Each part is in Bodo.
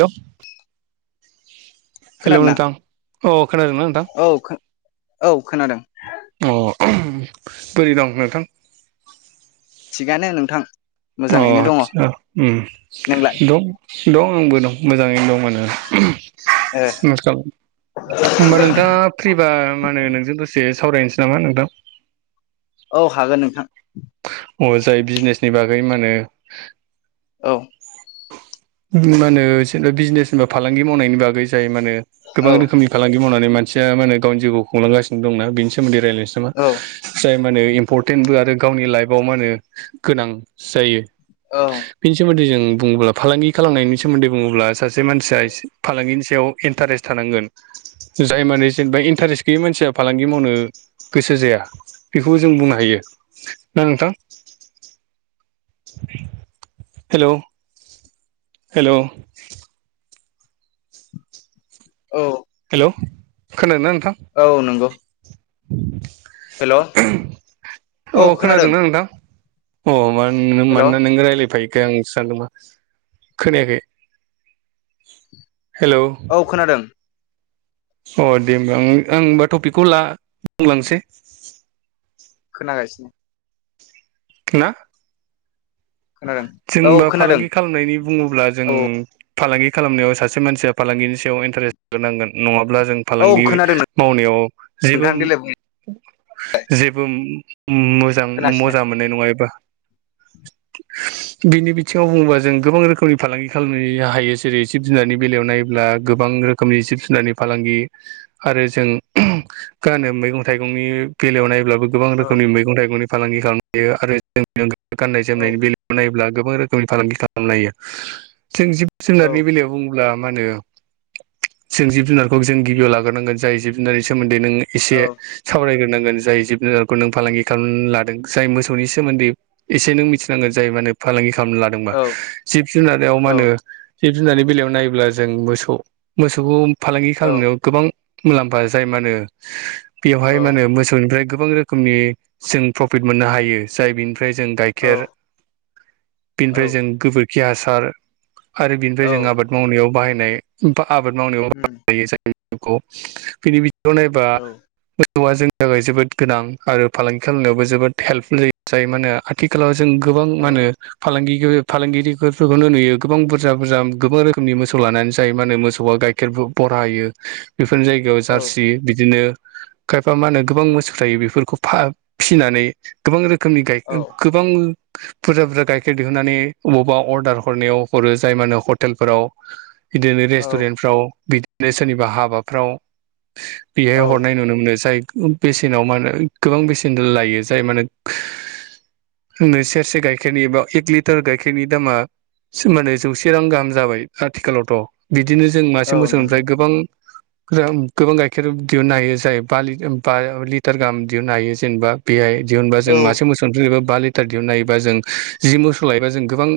हेलौ हेलौ खोनादोंना नोंथां अ खोनादोंना नोंथां औ खो औ खोनादों अ बोरै दं नोंथां थिगानो नोंथां अ मोजाङैनो दङ आतसा ओम नोंलाय दं दं आंबो दं मोजांङैनो दंमोन ए नोंथाङालाय होमबा नोंथांङा फ्रिबा माो नोंजों दसे सावरायनोसै नामा नोंथां औ हागोन नोंथां अ जाय बिजनेसनि बागै मा होनो औ मा होनो जेनबा बिजनेसबा फालांगि मावनायनि बागै जाय माने औ गोबां रोखोमनि फालांगि मावनानै मानसिया मा होनो गावनि जिउखौ खुंलांगासिनो दंना बेनि सोमोनदै रायजलायनोसै औ नामा जाय मा होने इम्परटेन्टबो आरो गावनि लाइफआव मा होनो गोनां जायो औ बेनि सोमोन्दै जों बुङोब्ला फालांगि खालामनायनि सोमोन्दै बुङोब्ला सासे मानसियासे फालांगिनि सायाव इन्टारेस्ट थानांगोन जाय माने जेनेबा इन्टारेस्ट गैयि मानसिया फालांगि मावनो गोसो जाया बेखौबो जों बुंनो हायो दा नोंथां हेलौ हेलौ औ हेलौ खोनादोंना नोंथां? औ नोंगौ अ औ खोनादों खोनादोंना नोंथां? अ मा मानो हेल' मानोना नों रायलायफायो खाय आं सानदों मा खोनायाखै हेल' औ खोनादों अ दे होमबा आं होनबा टपिकखौ ला बुंलांसै खोनागासिनो [unintelligible] खोनादों औ जोंबा खोनादों फालांगि खालामनायनि बुङोब्ला जों औ फालांगि खालामनायाव सासे मानसिया फालांगिनि सायाव इन्टारेस्ट जानांगोन नंङाब्ला जों औ फालांगि खोनादों मावनायाव जेबो नोंथां देलाय बुं जेबो मोजां खोनागासिनो मोजां मोन नाय नङा एबा बिनि बिथिङाव बुङोबा जों गोबां रोखोमनि फालांगि खालामनो हायो जेरै जिब-जुनारनि बेलायाव नायोब्ला गोबां रो खोमनि जिब-जुनारनि फालांगि आरो जों गानो मैगं-थाइगंनि बेलायाव नायब्लाबो गोबां औ रोखोमनि मैगं-थाइगंनि फालांगि खालामनो हायो आरो जोंनि औ गाननाय-जोमनायनि बेलायावबो नायोब्ला गोबां रोखोमनि फालांगि खालामनो हायो जों औ जिब-जुनारनि बेलायाव बुं ब्ला मा होनो जों जिब-जुनारखौ जों गिबियाव लाग्रोनांगोन जाय जिब-जुनारनि सोमोन्दै नों इसे औ सावरायग्रोनांगोन जाय जिब-जुनारखौ नों फालांगि खालामनो लादों जाय मोसौनि सोमोन्दै इसे नों मिथिनांगोन जाय माने फालांगि खालामनो लादोंबा औ जिब-जुनाराव मा औ होनो जिब-जुनारनि बेलायाव नायोब्ला जों मोसौ मोसौखौ फालांगि औ खालामनायाव गोबां मुलाम्फा जाय मा होनो बेवहाय मा होनो मोसौनिफ्राय गोबां रोखोमनि जों प्रफिट मोननो हायो जाय बिनिफ्राय जों गाइखेर औ औ बिनिफ्राय जों गोबोरखि हासार आरो बिनिफ्राय औ जों आबाद मावनायाव बाहायनाय बा आबाद मावनायाव ओम [unintelligible] खौ बिनि बिथिङाव नायबा औ मोसौआ जोंनि थाखाय जोबोद गोनां आरो फालांगि खालामनायावबो जोबोद हेल्पफुल जा जायो मानो आथिखालाव जों गोबां औ मा होनो फालांगिखो फालांगिरिफोरखौनो नुयो गोबां बुरजा बुरजा गोबां रोखोमनि मोसौ लानानै जायो मा होनो मोसौआ गाय खेरबो बरा होयो बेफोरनि जाय जायगायाव औ जारसि बिदिनो खायफा मा होनो गोबां मोसौ थायो बेफोरखौ फा फिसिनानै गोबां रोखोमनि गाय गोबां बुरजा बुरजा गाइखेर दिहुननानै अबावबा अर्दार हरनायाव हरो जाय मानो हटेलफोराव बिदिनो औ रेस्टुरेन्टफ्राव बिदिनो सोरनिबा हाबाफ्राव बेहाय औ हरनाय नुनो मोनो जाय बेसेनाव माहोनो गोबां बेसेन लायो जाय मानो [unintelligible] से गाइखेरनि एबा एक लिटार गाइखेरनि दामा [unintelligible] जौसे रां गाहाम जाबाय आथिखालावथ' बिदिनो जों औ मासे नंगौ मोसौनिफ्राय गोबां रां गोबां गाइखेर दिहुननो हायो जाय बा लिटार बा लिटार गाहाम दिहुननो हायो। जेनेबा बेहाय दिहुनबा जों औ मासे मोसौनिफ्राय जेनबा बा लिटार दिहुननो हायोबा जों जि मोसौ लायोबा जों गोबां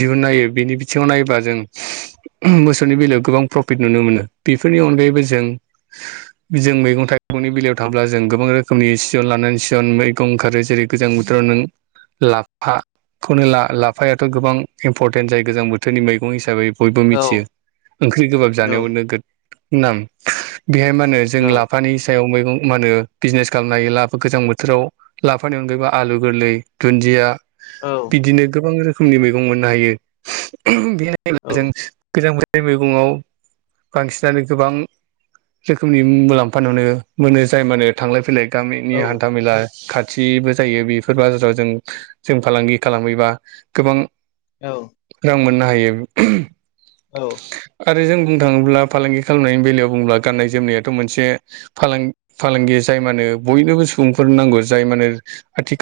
दिहुननो हायो बिनि बिथिङाव नायोबा जों मोसौनि बेलायाव गोबां प्रफिट नुनो मोनो बेफोरनि अनगायैबो जों जों मैगं-थाइगंनि बेलायाव थांब्ला जों गोबां रोखोमनि सिजन लानानै सिजन मैगं ओंखारो जेरै गोजां बोथोर र' नों लाफाखौनो ला लाफायाथ' गोबां इम्परटेन्ट जाय गोजां बोथोरनि मैगं हिसाबै। बयबो औ मिथियो ओंख्रै गोबाब जानायाव नोगोद नाम बेहाय मा होनो जों औ लाफानि सायाव मैगं मा होनो बिजनेस खालामनो हायो ला गोजां बोथोराव लाफानि अनगायैबा आलु गोरलै दुन्दिया औ बिदिनो गोबां रोखोम रोखोमनि मैगं मोननो हायो। बे औ ब्ला जों गोजां बोथोरनि मैगङाव बांसिनानो गोबां रोखोमनि मुलाम्फा नुनो मोनो। जाय मानो थांलाय फैलाय गामिनि हान्था मेला खाथिबो जायो। बेफोर बाजाराव जों जों फालांगि खालामहैबा गोबां औ रां मोननो हायो। औ आरो जों बुंनो थाङोब्ला फालांगि खालामनायनि बेलायाव बुङोब्ला गाननाय जोमनायाथ' मोनसे फालां फालांगि जाय मानो बयनोबो सुबुंफोरनो नांगौ। जाय मानो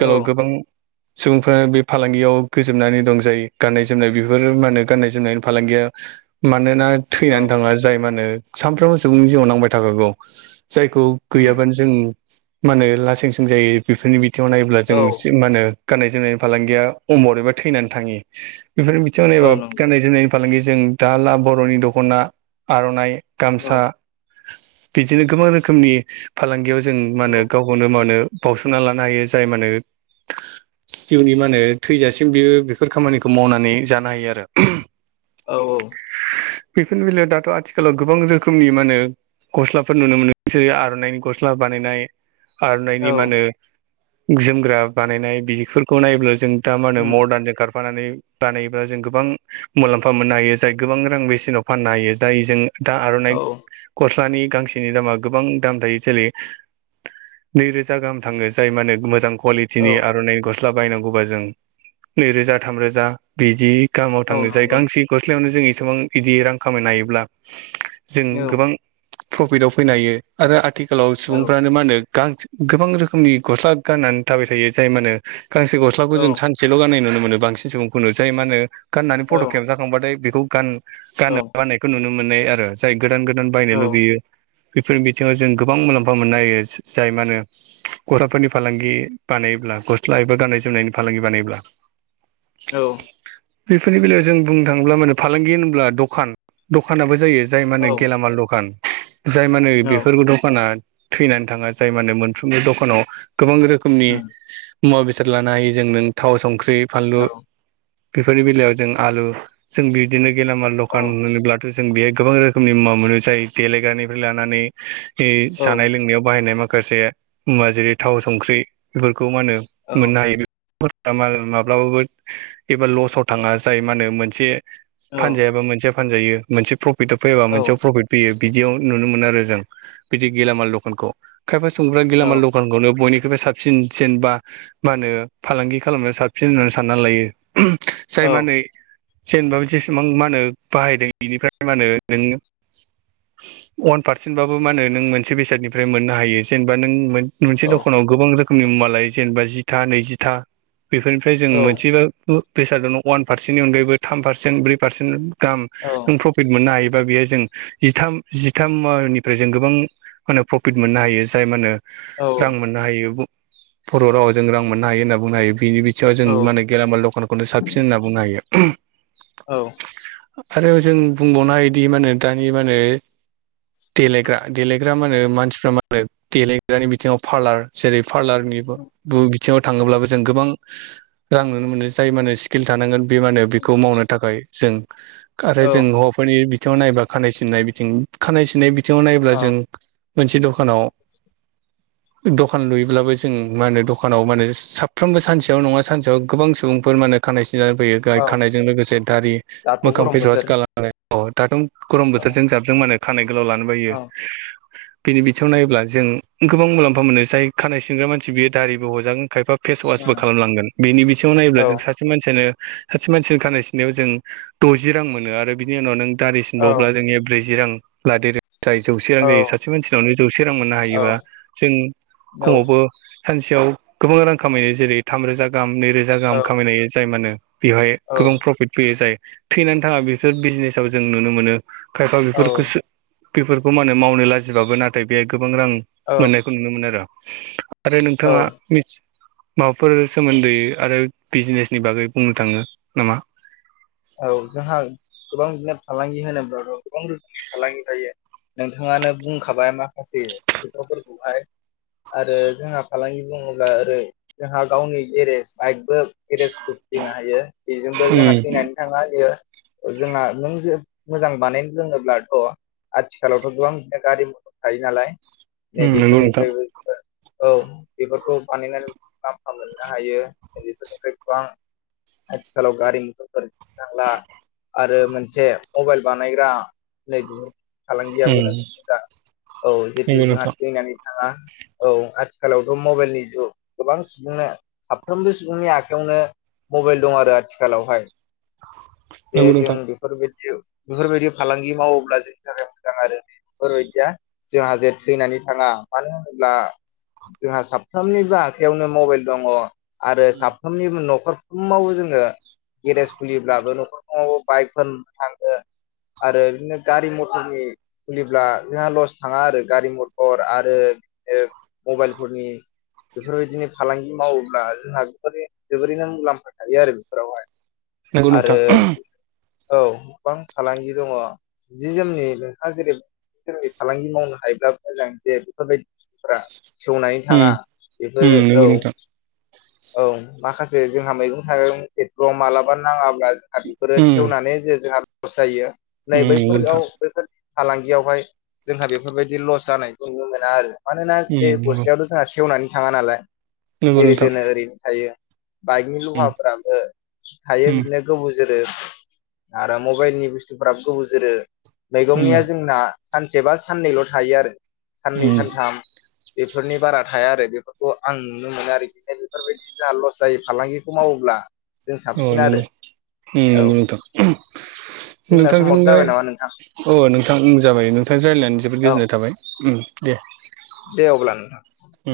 औ गोबां सुबुंफोरा बे फालांगियाव गोजोबनानै दं जायो। गाननाय जोमनाय बेफोर मा होनो गाननाय जोमनायनि फालांगिया मानोना औ थैनानै थाङा। जाय मा होनो सानफ्रोमबो सुबुंनि जिउआव नांबाय थाखागौ जायखौ उम गैयाबानो जों मा होनो लासिंसिं जायो। बेफोरनि बिथिङाव नायोब्ला जों औ मा होनो गाननाय जोमनायनि फालांगिया अमर एबा थैनानै थाङि। बेफोर जों औ एबा नंगौ गाननाय जोमनायनि फालांगि जों दा ला बर'नि दख'ना आर'नाइ औ गामसा बिदिनो गोबां रोखोमनि फालांगियाव जों मा होनो गाव खौनो मा होनो बावउसोमना लानो हायो। जाय मा होनो जिउनि मा होनो थैजासिम बेयो बेफोर खामानिखौ मावनानै जानो हायो। आरो औ औ बेफोरनि बेलायाव दाथ' आथिखालाव गोबां रोखोमनि मानो गस्लाफोर नुनो मोनो। बिसोरो आर'नाइनि गस्ला बानायनाय औ आर'नाइनि मा होनो जोमग्रा बानायनाय बेफोरखौ नायोब्ला जों दा मा होनो उम मदार्नजों खार फानानै बानायोब्ला जों गोबां मुलाम्फा मोननो हायो। जाय गोबां रां बेसेनाव फाननो हायो। जाय जों दा आर'नाइ औ गस्लानि गांसेनि दामा गोबां दाम थायो जेलै नैरोजा गाहाम थाङो। जाय माने मोजां औ कुवालिटिनि आर'नाइ गस्ला बायनांगौबा जों नैरोजा थामरोजा बिदि गामाव औ थाङो जाय नंगौ गांसे गस्लायावनो जों इसेबां बिदि रां खामायनो हायोब्ला जों औ गोबां प्रफिटाव फैनो हायो। आरो आथिखालाव औ सुबुंफ्रानो मा होनो गा गोबां रोखोमनि गस्ला गाननानै थाबाय थायो। जाय मानो गांसे गस्लाखौ औ जों सान सेल' गाननाय नुनो मोनो। बांसिन सुबुंखौनो जाय मा होनो गाननानै औ फट' औ खेबजाखांबाथाय बेखौ गान गाननो उम औ बानायखौ नुनो मोननाय आरो जाय गोदान गोदान बायनो लुगैयो बेफोरनि बिथिङाव जों गोबां मुलाम्फा मोननो हायो। जाय मा होनो गस्लाफोरनि फालांगि बानायोब्ला गस्ला एबा गाननाय जोमनायनि फालांगि बानायोब्ला औ बेफोरनि बेलायाव जों बुंनो थाङोब्ला माने फालांगि होनोब्ला दखान दखानाबो जायो। जाय औ माने औ गेलामाल दखान। जाय माने बेफोर औ दखाना थैनानै थाङा। जाय माने मोनफ्रोमबो दखानाव गोबां औ रोखोम नि मुवा बेसाद लानो हायो जों नों थाव संख्रि फानलु बेफोरनि बेलायाव जों आलु जों बिदिनो गेलामाल दखान होनोब्ला जों बेहाय गोबां रोखोमनि मुवा मोनो जायो देलायग्रानिफ्राय लानानै बे जानाय लोंनायाव बाहायनाय माखासे हा जेरै थाव संख्रि बेफोरखौ मा होनो मोननो हायो माब्लाबाबो एबा लसाव थाङा जाय मा होनो मोनसे फानजायाबा मोनसेया फानजायो मोनसे प्रफिटआव फैयाबा औ मोनसेयाव प्रफिट फैयो बिदियाव नुनो मोनो आरो जों बिदि गेलामाल दखानखौ खायफा संग्रा गेलामाल दखान दखानखौनो बयनिख्रुइबो साबसिनसिन बा मा होनो फालांगि खालामनायाव साबसिन होननानै सानना लायो जाय मा होनो जेनेबा जेसेबां मा होनो बाहायदों बेनिफ्राय मा होनो नोंङो अवान पारसेन्टबाबो मा होनो नों मोनसे बेसादनिफ्राय मोननो हायो जेन बा नों मोनसे दखानाव गोबां रोखोमनि मुवा लायो जेनेबा जिथा नैजिथा बेफोर ओमफ्राय जों मोनसेबाबो बेसादाव अवान पारसेन्टनि अनगायैबो थाम पारसेन्ट ब्रै पारसेन्ट दाम [unintelligible] प्रफिट मोननो हायोबा बेयो जों जिथाम जिथामनिफ्राय जों गोबां मो प्रफिट मोननो हायो जाय मा होनो रां मोननो हायो बर' रावाव जों रां मोननो हायो होनना बुंनो हायो बिनि बिथिङाव जों मानो गेलामाल दखानखौनो साबसिन होनना बुंनो हायो। आरो जों बुंबावनो हायोदि मानो दानि मानो देलायग्रा देलायग्रा मानो मानसिफ्रा आ जाय देलायग्रानि बिथिङाव पार्लार जेरै पार्लारनिबो बुं बिथिङाव थाङोब्लाबो जों गोबां रां नुनो मोनो जाय मानो स्किल थानांगोन बे मा होनो बेखौ मावनो थाखाय जों आरो जों हौवाफोरनि बि बिथिङाव नायबा खानाय सिननाय बिथिं खानाय सिननाय बिथिङाव नायब्ला औ जों मोनसे दखान खानाव दखान लुयोब्लाबो जों मा होनो दखानाव मा होनो साफ्रोमबो सानसेयाव नङा सानसेयाव गोबां सुबुंफोर मा होनो खानाय सिनजानो फैयो औ दाय खानायजों लोगोसे दारि दाथ' मोखां गरम फेसवास बोथोर खालामनायफोराव दाथ' गरम औ बोथोरजों जाबजों माने खानाय गोलाव लानो बायो औ बिनि थिं नायोब्ला जों गोबां मुलाम्फा मोनो जाय खानाय सिनग्रा मानसि बियो दारिबो हजागोन खायफा फेसवास बो उम खालामलांगोन बेनि बिथिङाव नायोब्ला औ जों सा सा मानसियानो सासे मानसिनो खानाय सिनायाव जों द'जि रां मोनो आरो बिनि उनाव नों दारि औ सिनबावब्ला जोंनिया ब्रैजि रां लादेर जायो जौसे रां औ जायो सासे मानसि बेयावनो जौसे रां मोननो औ हायो बा जों औ कमावबो थ' सानसेयाव गोबां रां खामायो जेरै थाम रोजा गाहाम नै रोजा गाहाम खामायनो हायो जाय मानो बेवहाय औ गोबां प्रफिट फैयो जाय थैनानै थाङा बेफोर बिजनेसाव जों नुनो मोनो खायफा बेफोरखौसो औ बेफोरखौ मानो मावनो लाजिबाबो नाथाय बेहाय गोबां रां औ मोनो खौ नुनो मोनो आरो आरो नोंथाङा मि माबाफोर सोमोन्दै आरो बिजनेसनि बागै बुंनो थाङो नामा? औ जोंहा गोबां बिदिनो फालांगि होनोब्लाथ' गोबां रोखोमनि फालांगि थायो नोंथाङानो बुंखाबाय माखासे खोथाफोरखौहाय आरो जोंहा फालांगि बुङोब्ला ओरै जोंहा गावनि गेरेस बाइकबो गेरेसबो खुलिनो हायो बेजोंबो जोंहा उम थैनानै थाङा बेयो जोंङा नों जे मोजां बानायनो रोङोब्लाथ' आथिखालावथ' गोबां बिदिनो गारि मटर थायो नालाय नै उम नंगौ नोंथां बेफोरनिफ्रायबो औ बेफोरखौ बानायनानै मुलाम्फा मोननो हायो बेफोरनिफ्राय गोबां आथिखालाव गारि मटरफोर थांला आरो मोनसे मबाइल बानायग्रा नैबे फालांगियाबो उम नोगोद मोजां औ नंगौ जितु जोंहा नोंथां थैनानै थाङा [unintelligible] औ आथिखालावथ' मबाइलनि जुग गोबां सुबुंनो साफ्रोमबो सुबुंनि आखायावनो मबाइल दं आरो आथिखालावहाय बे नंगौ जों नोंथां बेफोरबायदि बेफोरबायदि फालांगि मावोब्ला जोंनि थाखाय मोजां आरो दि बेफोरबायदिया जोंहा जे थैनानै थाङा मानो होनोब्ला जोंहा साफ्रामनिबो आखाइयावनो मबाइल दङ। आरो साफ्रोमनिबो नखरफ्रोमावबो जोङो गेरेज खुलिब्लाबो नखरफ्रोमावबो बाइकफोर थाङो आरो इदिनो गारि मटरनि खुलिब्ला जोंहा लस थाङा आरो गारि मटर आरो बिदिनो मबाइलफोरनि बेफोरबायदिनो फालांगि मावोब्ला जोंहा जोबोरैनो जोबोरैनो मुलाम्फा थायो आरो बेफोरावहाय नंगौ आरो नोंथां औ गोबां फालांगि दङ जि जोमनि नोंहा जेरै बे जोंनि फालांगि मावनो हायोब्ला मोजां दे बेफोरबायदिफोरा सेवनानै थाङा उम बेफोर उम औ नंगौ नोंथां औ माखासे जोंहा मैगं थाइगं फोरखौ मालाबा नाङाब्ला जोंहा बेफोरो उम सेवनानै जे जोंहा लस जायो नै उम नंगौ नोंथां बैफोराव बैफोर फालांगियावहाय जोंहा बेफोरबायदि लस जानायखौ नुनो मोना आरो मानोना बे उम नंगौ गसायावनो जोंहा सेवनानै थाङा नालाय नंगौ जेरै नोंथां दोनो ओरैनो थायो बाइकनि उम लहाफोराबो थायो उम बिदिनो गोबौ जोरो आरो मबाइलनि बुस्थुफ्राबो गोबाव जोरो उम मैगंनिया जोंना सानसे बा साननैल' थायो आरो साननै उम सानथाम बेफोरनि बारा थाया आरो बेफोरखौ आं नुनो मोनो आरोखि बेफोरबायदि जोंहा लस जायो फालांगिखौ मावोब्ला जों औ साबसिन आरो औ नंगौ नोंथां जोंना नोंथांजों समाबो राय जाबाय नामा नोंथां अ नोंथां जाबाय नोंथां राय्लायनानै जोबोद औ गोजोननाय थाबाय उ दे दे अब्ला नोंथां उम